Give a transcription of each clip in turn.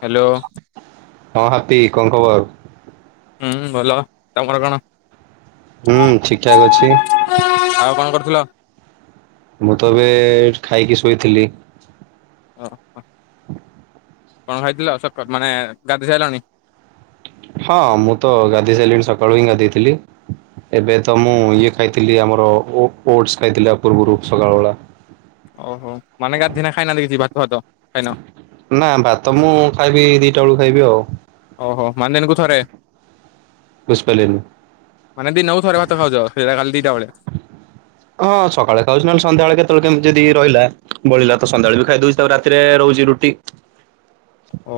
Hello. ହଁ ହାତୀ କଣ ଖବର। ହୁଁ ଭଲ ତମର କଣ। ହୁଁ ଠିକ୍ ଠାକ୍ ଅଛି। ଆଉ କଣ କରୁଥିଲ। ମୁଁ ତ ଏବେ ଖାଇକି ଶୋଇଥିଲି। ଓହୋ କଣ ଖାଇଥିଲ ସକ ମାନେ ଗାଧେଇ ସାଇିଲଣି। ହଁ ମୁଁ ତ ଗାଧେଇ ସାରିଲିଣି ସକାଳୁ ହିଁ ଗାଧେଇଥିଲି। ଏବେ ତ ମୁଁ ଇଏ ଖାଇଥିଲି ଆମର ଓ ଓଢ଼ସ୍ ଖାଇଥିଲା ପୂର୍ବରୁ ସକାଳ ବେଳା‌। ଓହୋ ମାନେ ଗାଧେଇନା ଖାଇନାହାନ୍ତି କିଛି ଭାତ ଫାତ? ଖାଇନ ନା ଭାତ ମୁଁ ଖାଇବି ଦିଟା ବେଳକୁ ଖାଇବି ଆଉ। ଓହୋ ମାନେ ଦିନକୁ ଥରେ। ବୁଝିପାରିଲେନି। ମାନେ ଦିନକୁ ଥରେ ଭାତ ଖାଉଚ ସେଇଟା ଖାଲି ଦିଟା ବେଳେ। ହଁ ସକାଳେ ଖାଉଚି ନହେଲେ ସଧ୍ୟାବେଳେ କେତେବେଳେ କେମିତି ଯଦି ରହିଲା। ବଳିଲା ତ ସନ୍ଧ୍ୟାବେଳେ ବି ଖାଇ ଦଉଚି ତାପରେ ରାତିରେ ରହୁଚି ରୁଟି। ଓ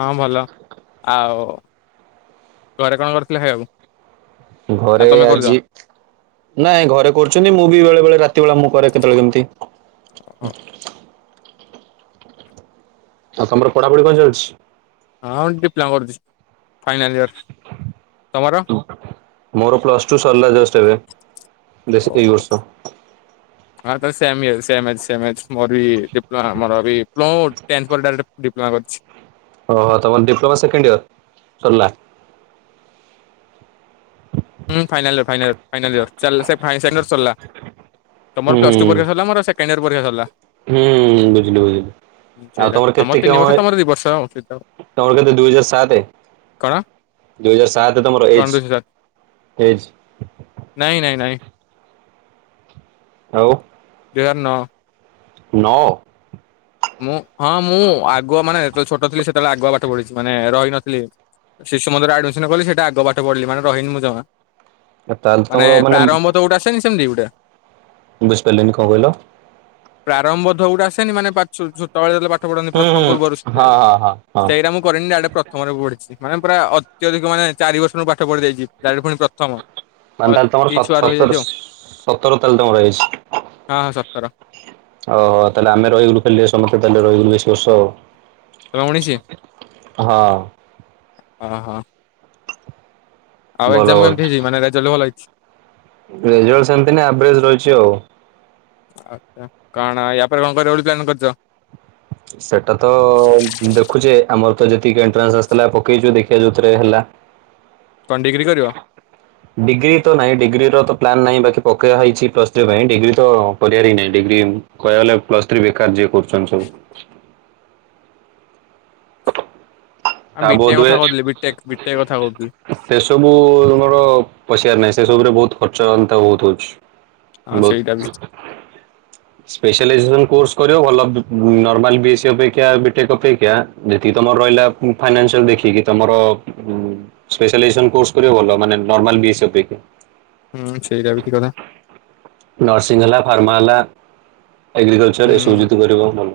ହଁ ଭଲ ଆଉ। ଘରେ କଣ କରିଥିଲେ ଖାଇବାକୁ। ନା ଘରେ ତମେ କରୁଛ? ଆଜି ନାଇଁ ଘରେ କରୁଛନ୍ତି ମୁଁ ବି ବେଳେ ବେଳେ ରାତି ବେଳେ ମୁ ପରେ କେତେବେଳେ ଓହୋ କେମିତି ଆଉ ତମର ପଢାପଢି କଣ ଚାଲିଚି। ହଁ ଡିପ୍ଲା କରୁଛି ଫାଇନାଲ ଇୟର ତମର ମୋର ପ୍ଲସ୍ ଟୁ ସରିଲା ଜଷ୍ଟ ଏବେ ବେଶୀ ଓହୋ ଏଇ ହଁ ବର୍ଷ। ଟେମେସ୍ ସେସେଯ୍ ମୋର ବି ଡିପ୍ଲୋମା ମୋର ବି ପ୍ଲଟ୍ ଣ୍ଟେପେରଟ୍ ଡିପ୍ଲୋମା କରିଚି। ଓହୋ ତମର ଡିପ୍ଲୋମା ସେକେଣ୍ଡ ଇୟର ସରିଲା। ହୁଁ final year final year final year ଚାଲା ସେ ଫାଇନାଲୟର ସରିଲା। ହୁଁ ତମର ପ୍ଲସ୍ ଟୁ ପରୀକ୍ଷା ସରିଲା ମୋର ସେକେଣ୍ଡ ଇୟର ପରୀକ୍ଷା ସରିଲା। ହୁଁ ବୁଝିଲି ବୁଝିଲି। ଆଉ ସେଇଟା ତମର ଆମର କେତେ ତିନି କଣ ବର୍ଷ ତମର ଦି ବର୍ଷ ସେଇଟା ତମର କେତେ ଦୁଇ ହଜାର ସାତେ। କଣ ଦୁଇ ହଜାର ସାତରେ ତମର କଣ ଏଜ୍ ଦୁଇ ହଜାର ଏଜ୍। ନାଇ ଆଉ ଦୁଇହଜାର ନଅ। ନଅ। ମୁଁ ହଁ ମୁଁ ଆଗୁଆ ମାନେ ଯେତେବେଳେ ଛୋଟ ଥିଲି ସେତେବେଳେ ଆଗୁଆ ପାଠ ପଢ଼ିଚି। ମାନେ ରହିନଥିଲି ଶିଶୁ ମନ୍ଦିରରେ ଆଡମିଶନ୍ କଲି ସେଟା ଆଗ ପାଠ ପଢିଲି ମାନେ ରହିନି ମୁଁ ଜମା। ତାହେଲେ ମାନେ ତମର ପ୍ରାରମ୍ଭ ତ ଗୋଟେ ଆସେନି ସେମତି ଗୋଟେ। ବୁଝିପାରିଲନି କଣ କହିଲ। ପ୍ରାରମ୍ଭ ଧଉୋଟା ଆସନି ମାନେ ପାଛୋ ଛୁ ଛୁ ତଳେ ଯେତେବେଳେ ପା ପାଠ ପଢ଼ନ୍ତି ହୁଁ ପ୍ରଥମ ହୁଁ ପୂର୍ବରୁ ସେ ହଁ ହଁ ହଁ ହଁ ସେଇଟା ମୁଁ କରିନି ଡାଇରେକ୍ଟ ପ୍ରଥମ ରୁ ମୁ ପଢିଛି। ମାନେ ପୁରା ଅତ୍ୟଧିକ ମାନେ ଚାରି ବର୍ଷରୁ ପାଠ ପଢି ଦେଇଚି ଡାଇରେକ୍ଟ ପୁଣି ପ୍ରଥମ। ମାନେ ତାହେଲେ ତମର ସ ଅତି ଛୁଆରୁ ସତର ରହିଯାଇଚି ହଁ ସତର ତାହେଲେ ତମର ଏଜ୍ ହଁ ସତର। ଓହୋ ତାହେଲେ ଆମେ ରହିଗଲୁ ଖାଲି ସମସ୍ତେ ତାହେଲେ ରହିଗଲୁ ବେଶୀ ବର୍ଷ ଆଉ। ଉଣେଇଶି ହଁ ଓ ହୋ। ଆଉ ଏଗ୍ ଭଲ ଜାମ୍ ଭଲ ଏମିତି ହେଇଚି ମାନ ରେଯେଲ୍ଟ୍ ଭଲ ହେଇଚି। ରେଜଲ୍ଟ ସେମତି ନାଇଁ ଆଭରେଜ୍ ରହିଚି ଆଉ। ଆଛା କଣ ଆପରେ କଣ କରବ ବୋଲି ପ୍ଲାନ୍ କରିଚ। ସେଟା ତ ଦେଖୁଛେ ଆମର ତ ଯେତିକି ଏଣ୍ଟ୍ରାନ୍ସ ଆସିଥିଲା ପକେଇଛୁ ଦେଖିବା ଯୋଉଥିରେ ହେଲା। [inaudible] କଣ ଡିଗ୍ରୀ କରିବ ଡିଗ୍ରୀ ତ ନାଇଁ ଡିଗ୍ରୀ ର ତ ପ୍ଲାନ ନାହିଁ। ବାକିପକେଇବା ହେଇଛି ପ୍ଲସ ଥ୍ରୀ ପାଇଁ ଡିଗ୍ରୀ ତ କରିବାର ହି ନାଇଁ, ଡିଗ୍ରୀ କହିଆକୁ ଗଲେ ପ୍ଲସ ଥ୍ରୀ ବେକାର ଯିଏ କରୁଛନ୍ତି ସବୁ। ଆମେ ତା ବୋଧ ବିଟେକ୍ କଥା ହୁଏ କହୁଥିଲି ବିଟେକ୍ ବିଟେକ୍ କଥା କହୁଥିଲି ସେସବୁ ତମର ପଶିଆର ନାହିଁ। ସେ ସବୁରେ ବହୁତ ଖର୍ଚ୍ଚ ଏନ୍ତା ବହୁତ ହଉଛି। ହଁ ବହୁତ ସେଇଟା ବି ସ୍ପେଶାଲାଇଜସେନ କୋର୍ସ। କରିବ ଭଲ ନର୍ମାଲ ବି ଏ ସି ଅପେକ୍ଷା ବି ଟେକ ଅପେକ୍ଷା ଯେତିକି ତମର ରହିଲା ଫାଇନାନ୍ସିଆଲ ଦେଖିକି ତମର ନର୍ସ୍ପେଶାଲାଇଜସେନ କୋର୍ସ କରିବା ଭଲ ମାନେ ନର୍ମାଲ ବି ଏ ସି ଅପେକ୍ଷା। ହୁଁ ସେଇଟା ବି ଠିକ କଥା। ନର୍ସିଂ ହେଲା, ଫାର୍ମା ହେଲା, ଏଗ୍ରିକଲଚର ଏସବୁ ହୁଁ ଯଦି କରିବ ଭଲ।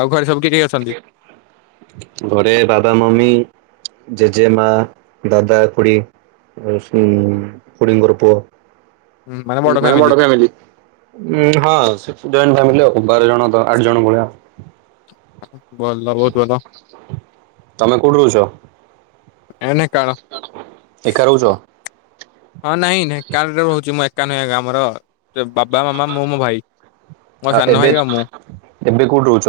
ଆଉ ଘରେ ସବୁ କିଏ କିଏ ଅଛନ୍ତି? ଘରେ ବାବା ମମି ଜେଜେମା ଦାଦା ଖୁଡ଼ିୀ ହୁଁ [unintelligible] ଖୁଡ଼ିଙ୍କର ପୁଅ। ହୁଁ, ବଡ ମାନେ ଫ୍ୟାମିଲି ବଡଫ୍ୟାମିଲି ଉଁ -ହଁ ସେ ଜଏଣ୍ଟ ଫ୍ୟାମିଲି ଆଉ ବାର ଜଣ ତ ଆଠ ଜଣ ଭଳିଆ। ଭଲ ବହୁତ ଭଲ ତମେ କୋଉଠି ରହୁଛ? ଏ ଢେଙ୍କାନାଳ ଏକା ରହୁଛ? ହଁ ନାଇଁ ନାଇଁ ଏକା ରେ ରହୁଛି ମୁଁ ଏକା ନୁହେଁ ଆମର ବାବା ମାମା ମୁଁ ମୋ ଭାଇ ମୋ ଆଉ ସାନ ଏବେ ଭାଇ ଆଉ ମୁଁ। ଏବେ କୋଉଠି ରହୁଛ?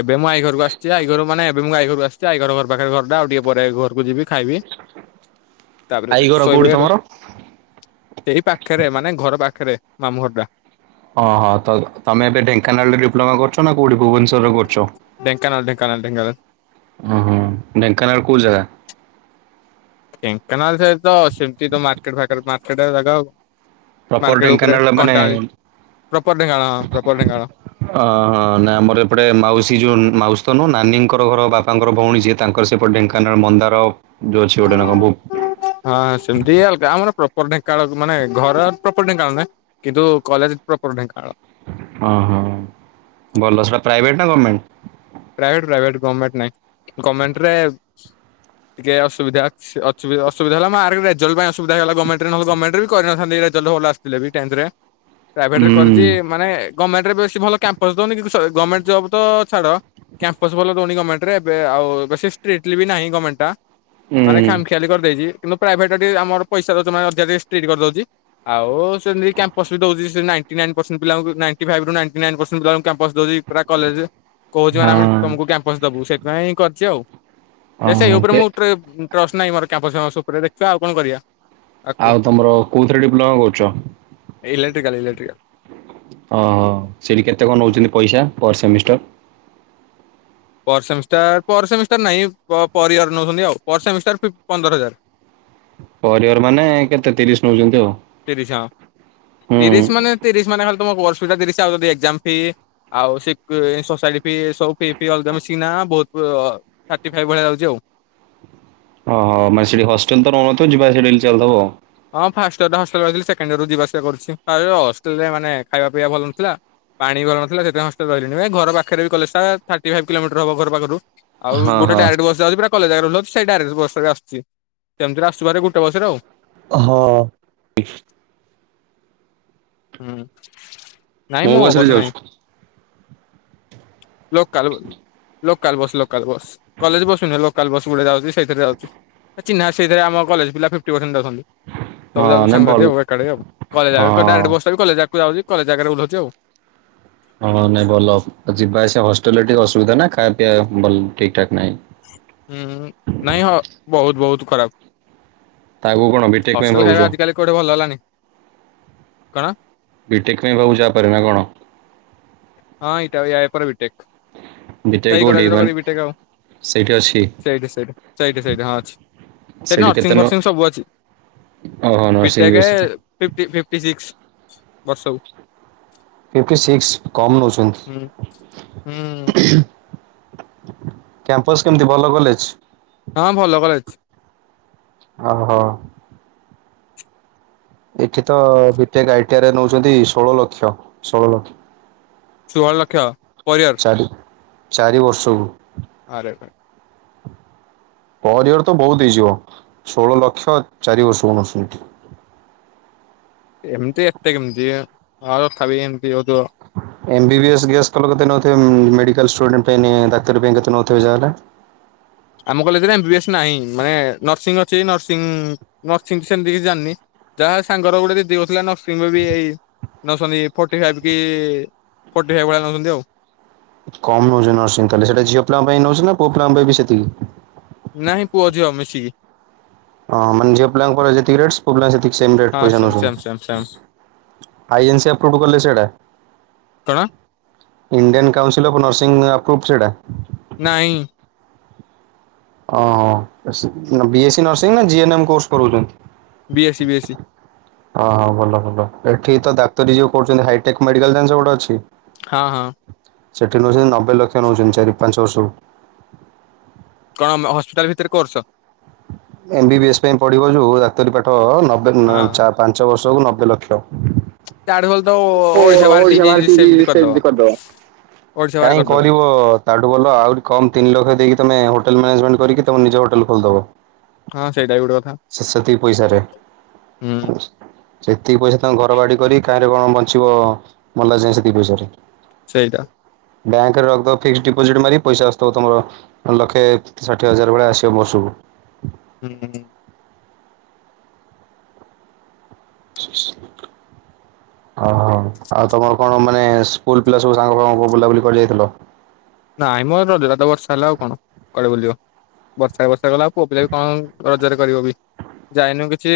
ଏବେ ମୁଁ ଆଇ ଘରକୁ ଆସିଛି, ଆଇ ଘରୁ ମାନେ ଏବେ ମୁଁ ଆଈ ଘରକୁ ଆସ ଆଇ ଘର ପାଖରେ ଘରଟା ଆଉ ଟିକେ ପରେ ଘରକୁ ଯିବି ଖାଇବି, ତାପରେ ଆଈ ଘର ଶୋଇବି କୋଉଠି ହେଇଠୁ ତମର? ଏହି ପାଖରେ ମାନେ ଘର ପାଖରେ ମାମୁଁଘରଟା ଓଁ- ହଁ ତ ତମେ ଏବେ ଢେଙ୍କାନାଳରେ ଡିପ୍ଲୋମା କରୁଛ ନା କୋଉଠି ଭୁବନ ଢେଙ୍କାନାଳ ଢେଙ୍କାନାଳ ଢେଙ୍କାନାଳ ହୁଁ - ହୁଁ ଢେଙ୍କାନାଳର କୋଉ ଜାଗା? ଢେଙ୍କାନାଳ ସେଇଟି ତ ସେମିତି ତ ମାର୍କେଟ ଫାର୍କେଟ ମାର୍କେଟ ଜାଗା ପ୍ରପର୍ ମାର୍କେଟ ଉପରେ ଢେଙ୍କାନାଳ ମାନେ କଣ୍ଟାଆଳି ପ୍ରପର ଢେଙ୍କାନାଳ ହଁ ଅ ପ୍ରପର ଢେଙ୍କାନାଳ। ହଁ ନାଇଁ ଆମର ଏପଡେ ମାଉସୀ ଯୋଉ ମାଉସୀ ତ ନୁ ନାନିଙ୍କର ଘର ବାପାଙ୍କର ଭଉଣୀ ଯିଏ, ତାଙ୍କର ସେପଟେ ଢେଙ୍କାନାଳ ମନ୍ଦାର ଯୋଉ ଅଛି ଗୋଟେ ନା କଣ ଭୁ ହଁ ସେମିତି ଆଉ ଗାଁ ଆମର ପ୍ର ପ୍ରପର ଢେଙ୍କାନାଳ ମାନେ ଘର ପ୍ରପର ଢେଙ୍କାନାଳ ନା, କିନ୍ତୁ କଲେଜ ପ୍ରପର ଢେଙ୍କାନାଳ। ହଁ- ହଁ ଭଲ ସେଟା ପ୍ରାଇଭେଟ ନା ଗଭର୍ମେଣ୍ଟ? ପ୍ରାଇଭେଟ ପ୍ରାଇଭେଟ ଗମେଣ୍ଟ ନାଇଁ ଗମେଣ୍ଟରେ ଟିକେ ଅସୁବିଧା ଅ ଅସୁବିଧା ହେଲା ମାର୍କ ରେଜଲ୍ ପାଇଁ ଅସବିଧା ହେଇଗଲା, ଗମେଣ୍ଟ ରେ ନହେଲେ ଗମେଣ୍ଟ ବି କରିନଥାନ୍ତି ଆସିଥିଲେ [unintelligible] ପ୍ରାଇଭେଟ୍ ରେ କରିଚି ହୁଁ। ମାନେ ଗମେଣ୍ଟରେ ବେଶି ଭଲ କ୍ୟାମ୍ପସ ଦଉନି କି ଗମେଣ୍ଟ ଜବ୍ ତ ଛାଡ଼ କ୍ୟାମ୍ପସ ଭଲ ଦଉନି ଗମେଣ୍ଟରେ ଏବେ ଆଉ ବେଶି ଷ୍ଟ୍ରିଟ୍ଲି ବି ନାହିଁ ଗମେଣ୍ଟଟା। ମାନେ ହୁଁ। ଖାମଖିଆଲି କରିଦେଇଛି କିନ୍ତୁ ପ୍ରାଇଭେଟ ଟା ଟିକେ ଆମର ପଇସା ଦେଉଛି ମାନେ ଅଧିକ ଷ୍ଟ୍ରିଟ୍ କରିଦଉଚି, ଆଉ ସେମିତି କ୍ୟାପସ୍ ବି ଦେଉଛି ନାଇ ନାଇଁଟି ନାଇନ ପରସେଣ୍ଟ ପିଲା ନାଇଟି ଫାଇଭରୁ ନାଇଁଟି ନାଇନ ପରସେଣ୍ଟ କ୍ୟାମ୍ପସ ଦଉଚି ପୁରା କଲେଜ । କହୁଛି ମାନେ ଆମେ ହଁ ତମକୁ କ୍ୟାମ୍ପସ ଦବୁ ସେଥିପାଇଁ କରିଛି ଆଉ। ଯେ ଓହୋ ସେଇ ଉପରେ କେ ମୁଁ [unintelligible] ଟ୍ରଷ୍ଟ ନାହିଁ ମୋର କ୍ୟାମ୍ପସ ଫ୍ୟାମ୍ପସ ଉପରେ, ଦେଖିବା ଆଉ କଣ କରିବା ଆକୁ ଆଉ ତମର କୋଉଥିରେ ଡିପ୍ଲୋମା କରୁଛ? Electrical electrical. ଓ ହୋ ସେଠି କେତେ କଣ ନଉଛନ୍ତି ପଇସା? Per semester. Per semester per semester ନାଇଁ ପର ଇୟର୍ ନଉଛନ୍ତି ଆଉ, ପର ସେମିଷ୍ଟାର ପନ୍ଦର ହଜାର ପର ଇୟର୍ ମାନେ କେତେ ତିରିଶ ନଉଛନ୍ତି ଆଉ ତିରିଶ ହଁ ହୁଁ? ତୁମକୁ ବର୍ଷକୁ ତିରିଶି ଆଉ ଯଦି ଏକଜାମ୍ ଫି ଆଉ ସୋସାଇଟୀ ଫି ଏ ସବୁ ଫି [unintelligible] ବହୁତ ଥାର୍ଟିଫାଇଭ ଭଳିଆ ଯାଉଛି ଆଉ ଓହୋ ମାନେ ସେଠି ହଷ୍ଟେଲ ତ ନଉନଥିବା ଯିବା ଆସିବା ଡେଲି ଚାଲୁଥିବ ଆଉ। ହଁ ଫାଷ୍ଟ ଇୟର ରେ ହଷ୍ଟେଲରେ ଥିଲେ ସେକେଣ୍ଡ ଇୟରରୁ ଯିବା ଆସିବା କରୁଛି ଫାଷ୍ଟୟର୍ ହଷ୍ଟେଲ ରେ ମାନେ ଖାଇବା ପିଇବା ଭଲ ନଥିଲା। ପାଣି ଭଲ ନ ଥିଲା ସେଥିପାଇଁ ହଷ୍ଟେଲ ରହିଲିନି ଏ ଘର ପାଖରେ ବି କଲେଜଟା ଥାର୍ଟି ଫାଇଭ୍ କିଲୋମିଟର ହବ ଘର ପାଖରୁ। ଆଉ ହଁ ଗୋଟେ ହଁ। ଡାଇରେଟ ବସ ଯାଉଛି ପୁରା କଲେଜ ଆଗରେ ଓଲ୍ହଉଛି । ସେଇ ଡାଇରେକ୍ଟ ବସ ରେ ଆସୁଛି ସେମିତିରେ ଆସୁ ହାରି ଗୋଟେ ବସରେ ଆଉ। ହଁ। ହୁଁ। ମୋ ବସ ରେ ଯାଉଛୁ। Local local bus local bus college bus ନୁହେଁ ଲୋକାଲ ବସ୍ ଗୁଟେ ଯାଉଛି। ସେଥିରେ ଯାଉଛୁ ଚିହ୍ନା ଅଛି ସେଥିରେ ଆମ କଲେଜ୍ ପିଲା ସିଷ୍ଟି ପରସେଟେଜ୍ ପିଲା ଯାଉଛନ୍ତି। ପଳେଇ ହଁ ଯାଉଛୁ ନାଇଁ ସାଙ୍ଗ ସାଥୀ ଭଲ ଆଉ ଏକାଲେ ଆଉ କଲେଜକୁ ଡାଇରେକ୍ଟ ହଁ। ବସ। କଲେଜ ଆଗକୁ ଯାଉଛି କଲେଜଆଗରେ ଓହ୍ଲଉଛି ଆଉ ହଁ ନାଇଁ ଭଲ ଯିବା ଆସିବା ହଷ୍ଟେଲ ରେ ଟିକେ ଅସୁବିଧା ନା ଖାଇବା ପିଇବା ଭଲ ଠିକ ଠାକ ନାହିଁ। ହୁଁ ନାଇଁ ହଁ ବହୁତ ବହୁତ ଖରାପ। ତା ଆଗକୁ କଣ ବିଟେକ୍ ପାଇଁ ହଷ୍ଟେଲ ଭାବୁଛ ଖାଇବା ଆଜିିକାଲି କୋଉଠେ ଭଲ ହେଲାନି କଣ? ବିଟେକ ପାଇଁ ବହୁ ଚାପ ନା କଣ? ହଁ ଏଇଟା ୟାପରେ ବିଟେକ୍ ବିଟେକ୍ ସେଇ କୋଉଠି କଲେଜରେ ମାନେ କରିବି ବିଟେକ୍ ଆଉ। ସେଇଠି ଅଛି ସେଇଠି ସେଇଠି ସେଇଠି ସେଇଠି ହଁ ଅଛି ସେଇଠି କେତେ ନରସିଂ ନ ଫରସିଂ ସବୁ ଅଛି। ଓହୋ ନର୍ସିଂ ବି ବିଟେକ୍ ଅଛି। ଫି ଫିଫଟି ସିକ୍ସ ବର୍ଷକୁ। ଫିଫଟି ସିକ୍ସ କମ୍ ହୁଁ ହୁଁ ନଉଛନ୍ତି। କ୍ୟାମ୍ପସ କେମିତି ଭଲ କଲେଜ? ହଁ ଭଲ କଲେଜ। ଓ ହୋ। ଏଠି ତ ବିଟେକ ଆଇଟିଆରେ ନଉଛନ୍ତି ଷୋହଳ ଲକ୍ଷ ଷୋହଳ ଷୋହଳ ଲକ୍ଷ। ପରିୟର ଚାରି ଚାରି ବର୍ଷକୁ। ଆରେ ଭାଇ। ପର ଇୟର ତ ବହୁତ ହେଇଯିବ ଷୋହଳ ଲକ୍ଷ ଚାରି ବର୍ଷକୁ ନଉଛନ୍ତି। ଏମିତି ଏତେ କେମିତି ଅ ତଥାପି ଏମିତି ହଉଥିବ। M B B S guess କଲୁ କେତେ ନଉଥିବେ ମ୍ ମ୍ ମେଡିକାଲ ଷ୍ଟୁଡେଣ୍ଟ ଙ୍କ ପାଇଁ ନେ [unintelligible] କେତେ ନାଉଥିବେ ଯାହା ହେଲେ। ହ ଆମ କଲେଜରେ ଏମବି ଏସ୍ ନାହିଁ ମାନେ ନର୍ସିଂ ଅଛି ନର୍ସିଂ ନର୍ସିଂ ସେମିତି କିଛି ଜାଣିନି। ଯାହା ସାଙ୍ଗର ଗୋଟେ ଦିଦି କରୁଥିଲା [unintelligible] ନଉଛନ୍ତି ଫୋର୍ଟି ଫାଇଭ କି ଫୋର୍ଟି ଫାଇଭ ଭଳିଆ ନଉଛନ୍ତି ଆଉ। କମ୍ ନବେ ବି ସେତିକି। ନାଇଁ ପୁଅ ଝିଅ ମିଶିକି। ହଁ ମାନେ ଝିଅ ପିଲାଙ୍କର ଯେତିକି ଟ ପୁଅ ସେତିକି ହଁ ପଇସା ସେମ୍ ସେମ୍ ସେମ୍ ନଛନ୍ତି ସେମ୍ ଆଇ ଏନ୍ସି ଆପ୍ରୁଭ କଲେ ସେଇଟା କଣ ଇଣ୍ଡିଆନ୍ କାଉନ୍ସିଲ୍ ଅଫ୍ ନର୍ସ ଇଁ ଅପ୍ରୁଁ ସେଇଟା। ନାଇ। ଓ ବି ଏସି ନସିଂ ନା ଜିଏନ କୋର୍ସ ବି କରୁଛନ୍ତି। BS C BSc. ହଁ ହ ଭଲ ଭଲ ଏଠି ତ ଡାକ୍ତରୀ ଯ କୁଛନ୍ତି ହାଇଟେକ୍ ମେଡିକାଲ ଜସ ଗୋଟେ ଅଛି। ହଁ ହ। ସେଠି ନଉଛନ୍ତି ନବେ ଲକ୍ଷ ନଉଛନ୍ତି ଚାରି ପାଞ୍ଚ ବର୍ଷକୁ। ତମେ ହସ୍ପିଟାଲ ଭିତରେ କରୁଛ। ଏମବ ବି ଏସ୍ ପାଇଁ ପଢିବ ଯୋଉ ଡାକ୍ତରୀ ପାଠ ନବେ ପାଞ୍ଚ ବର୍ଷକୁ ନବେ ଲକ୍ଷ। ତାଡ ମ ହ ସେବ ସି କରିଦବ ସେମୀତି କରିଦବା। ଓଡିଶା ବାହାରେ କାହିଁ କରିଦବ। କରିବ ତାଠୁ ଭଲ, ଆହୁରି କମ ତିନି ଲକ୍ଷ ଦେଇକି ତମେ ହୋ ମେଜେଣ୍ କରିକିମ ନିଜୋେଲୋଲିଦବ [unintelligible] ହଁ ସେଇଟା ବି ଗୋଟେ କଥା ସେତିକି ପଇସାରେ ହୁଁ ସେତିକି ପଇସା ତାଙ୍କଙ୍କୁ ଘର ବାଡି କରି କାହିଁରେ କଣ ବଞ୍ଚିବ, ସେଇଦା ବ୍ୟାଙ୍କରେ ରଖିଦେବ ଫିକ୍ସ ଡିପୋଜିଟ୍ ମାରି ହୁଁ [inaudible] ଓହୋ, ଆଉ ତମର କଣ ମାନେ ସ୍କୁଲ ପିଲା ସବୁ ସାଙ୍ଗ ସାଙ୍ଗ ବୁଲାବୁଲି କରି ଯାଇଥିଲ? ନାଇଁ ମ [unintelligible] ରହିଲି ରାତ ବର୍ଷା ହେଲା ଆଉ କଣ କୁଆଡେ ବୁଲିବ । ବର୍ଷା ବର୍ଷା ଗଲା ଆଉ ପୁଅ ପିଲା ବି କଣ ରଜରେ କରିବ ବି ଯାଇନୁ, କିଛି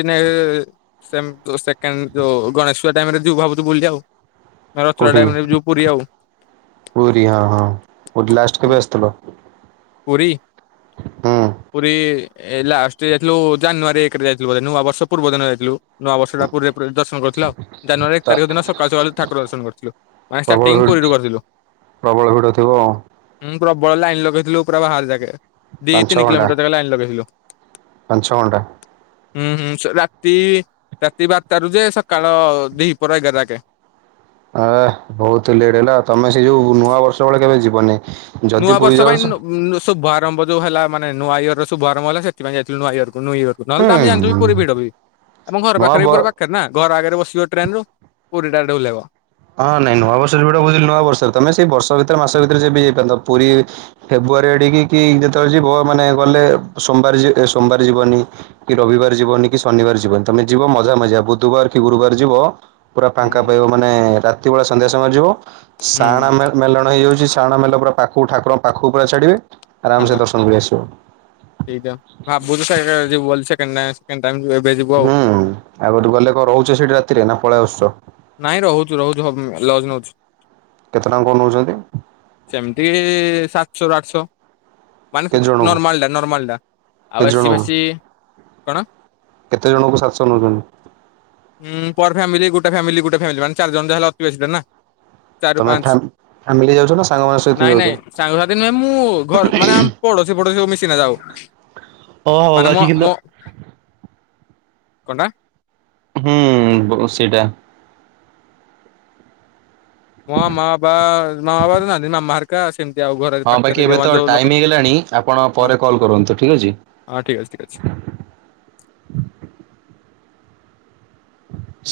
ସେଣ୍ଡ ଯଉ ଗଣେଶ ଟାଇରେ ଯିବୁ ଭାବୁଛୁ ବୁଲି ମୋ ରଥର କୋଉଠିକି? ଡାଇମ ଯିବୁ ପୁରୀ ଆଉ ପୁରୀ ହଁ ହଁ ପୁରୀ ଲାଷ୍ଟ ହ କେବେ ଆସିଥିଲ? ପୀ ହୁଁ ପ [unintelligible] ଲାଷ୍ଟ ଯାଇଥିଲୁ ଜାନୁଆରୀ ଏକରେ ଯାଇଥିଲୁ, ନୂଆ ବର୍ଷ ପୂର୍ବ ଦିନ ଯାଇଥିଲୁ । ନୂଆବର୍ଷଟା ପୁରୀ ଦର୍ଶନ କରିଥିଲା, ଆଉ ଜାନୁଆାରୀ ଏକ ତା ତାରିଖ ଦିନ ସକାଳୁ ସକାଳୁ ଠାକୁର ଦର୍ଶନ କରିଥିଲୁ, ମାନେ ପ୍ରବଳ ଷ୍ଟାର୍ଟିଂ ଭିଡ଼ କରିଠ କରି [unintelligible] ପ୍ରବଳ ଭିଡ ଥିବ । ପ୍ରବଳ ଲାଇନ ଲଗେଇଥିଲୁ ପୁରା ବାହାର ଯାକେ, ଦି ତିନି କିଲୋମିଟର ଯାଗା ଲାଇନ ଲଗେଇଥିଲୁ । ପଞ୍ଚଗଣ୍ଡା ହୁଁ ହୁଁ ରାତି, ରାତି ବାରଟାରୁ ଯେ ସକାଳ ଦିପହର ଏଗାର ଯାକେ ହ [inaudible] ଏ ବହୁତ ଲେଟ୍ ହେଲା, ତମେ ସେ ଯୋଉ ନୂଆ ବର୍ଷ ବେଳେ କେବେ ଯିବନି । ନୂଆ ବର୍ଷ ପାଇଁ ଶୁଭଆରମ୍ଭ ଯୋଉ ହେଲା ମାନେ ନୂଆ ଇୟର ର ଶୁଭ ଆରମ୍ଭ ହେଲା, ସେଥିପାଇଁ ଯାଇଥିଲୁ ନୂଆ ଇୟର [unintelligible] ଇକୁ ନହେଲେ ଆମ ହୁଁ ଜାଣିଛୁି ପୁର ଭିଡ ବି ଆମ ଘର ନୂଆ ପାଖରେ ବି ପୁରା ବ ପାଖରେ ନା ଘର ଆଗରେ ବସିବ ଟ୍ରେନ ରୁ, ପୁରୀ ଟାଡେ ଓଲ୍ହେଇବ । ହଁ ନାଇଁ ନୂଆ ବର୍ଷ ଯଟା ବୁଝିଲ ନୂଆ ବର୍ଷରେ, ତମେ ସେଇ ବର୍ଷ ଭିତରେ ମାସ ଭିତରେ ବି ଯାଇପାର ପୁରୀବ ଏଡିକି କି ଯେତେବେଳେ ଯିବ ମାନେ ଗଲେ ସୋମବାର, ସୋମବାର ଯିବନି କି ରବିବାର ଯିବ ବନି କି ଶନିବାର ଯିବନି, ତମେ ଯିବ ମଜା ମଜା ବୁଧବାର କି ଗୁରୁବାର ଯିବ ପୁରା ହୁଁ ଫାଙ୍କା ପାଇବ ମାନେ ରାତି ବେଳେ ସନ୍ଧ୍ୟା ସମୟ ଯିବ, ସାଣା ହୁଁ ମେଲଣ ହେଇଯାଉଛି ଟାଣ ମେଲ ପରା ପାଖକୁ, ଠାକୁରଙ୍କ ପାଖକୁ ପୁରା ଛାଡ଼ିବେ । ହଁଦ ହଁବୁ ତ ସ ଯେ ବଲ ସେ କେ [unintelligible] ହୁଁ, ଆଉ ଗଲେ କଣ ରହୁଛ ସେଠି ରାତିରେ ନା ପଳେଇ ଆସୁଛ? ନାଇଁ ରହୁଛୁ, ରହୁଛୁ, ହ ଲଜ୍ ନଉଛୁ କେତେ ଟଙ୍କା କଣ ନଉଛନ୍ତି । ସେମିତି ସାତ ଆଠଶ, ଆଠଶହ, ମାନେ କେତେ ଜଣଙ୍କୁ ନର୍ମାଲଟା ନର୍ମାଲଟା ଆଉ କେତେ ଏସି ଜଣଙ୍କୁ ବାସି କଣ କେତେ ଜଣଙ୍କୁ ସାତଶହ ନଉଛନ୍ତି ଫାମ ଗୋଟେ [unintelligible] ଗୋଟ ଫାମିଲି, ଗୋଟେ ଫାମିଲ, ମାନ ଚାର ଜଣ ଯା ହେଲେ ଅୀ ନା ଚାରି ତମେ ପାଞ୍ଚ, ଫ୍ୟାମ୍ ଫ୍ୟାମିଲି ଯାଉଛ ନା ସାଙ୍ଗମାନଙ୍କ ସହିତ ନାଇଁ ଯାଉଛ? ନାଇଁ, ସାଙ୍ଗସଥି ନୁହେଁ, ମୁଁ ଘର ମାନେ ଆମ ପଡ ପ ସବୁ ମିଶିନା ଯାଉ ଓ ହଉ, ବାକି କିନ୍ତୁ କନଟା? ହୁଁ ସେଟା । ହ ମ ବା ମ ତ ନାହାନ୍ତି ନାମମହାରରକା [unintelligible] ହଁ ବାକି ଏବେ ତ ଟାଇମ ହେଇଗଲାଣି, ଆପଣ ହଁ ପରେ କଲ୍ କରନ୍ତୁ ଠିକ ଅଛି । ହଁ ଠିକ୍ ଅଛି, ଠିକ୍ ଅଛି।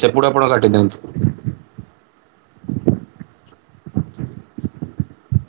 ସେପଟୁ ଆପଣ କାଟିଦିଅନ୍ତୁ । [unintelligible]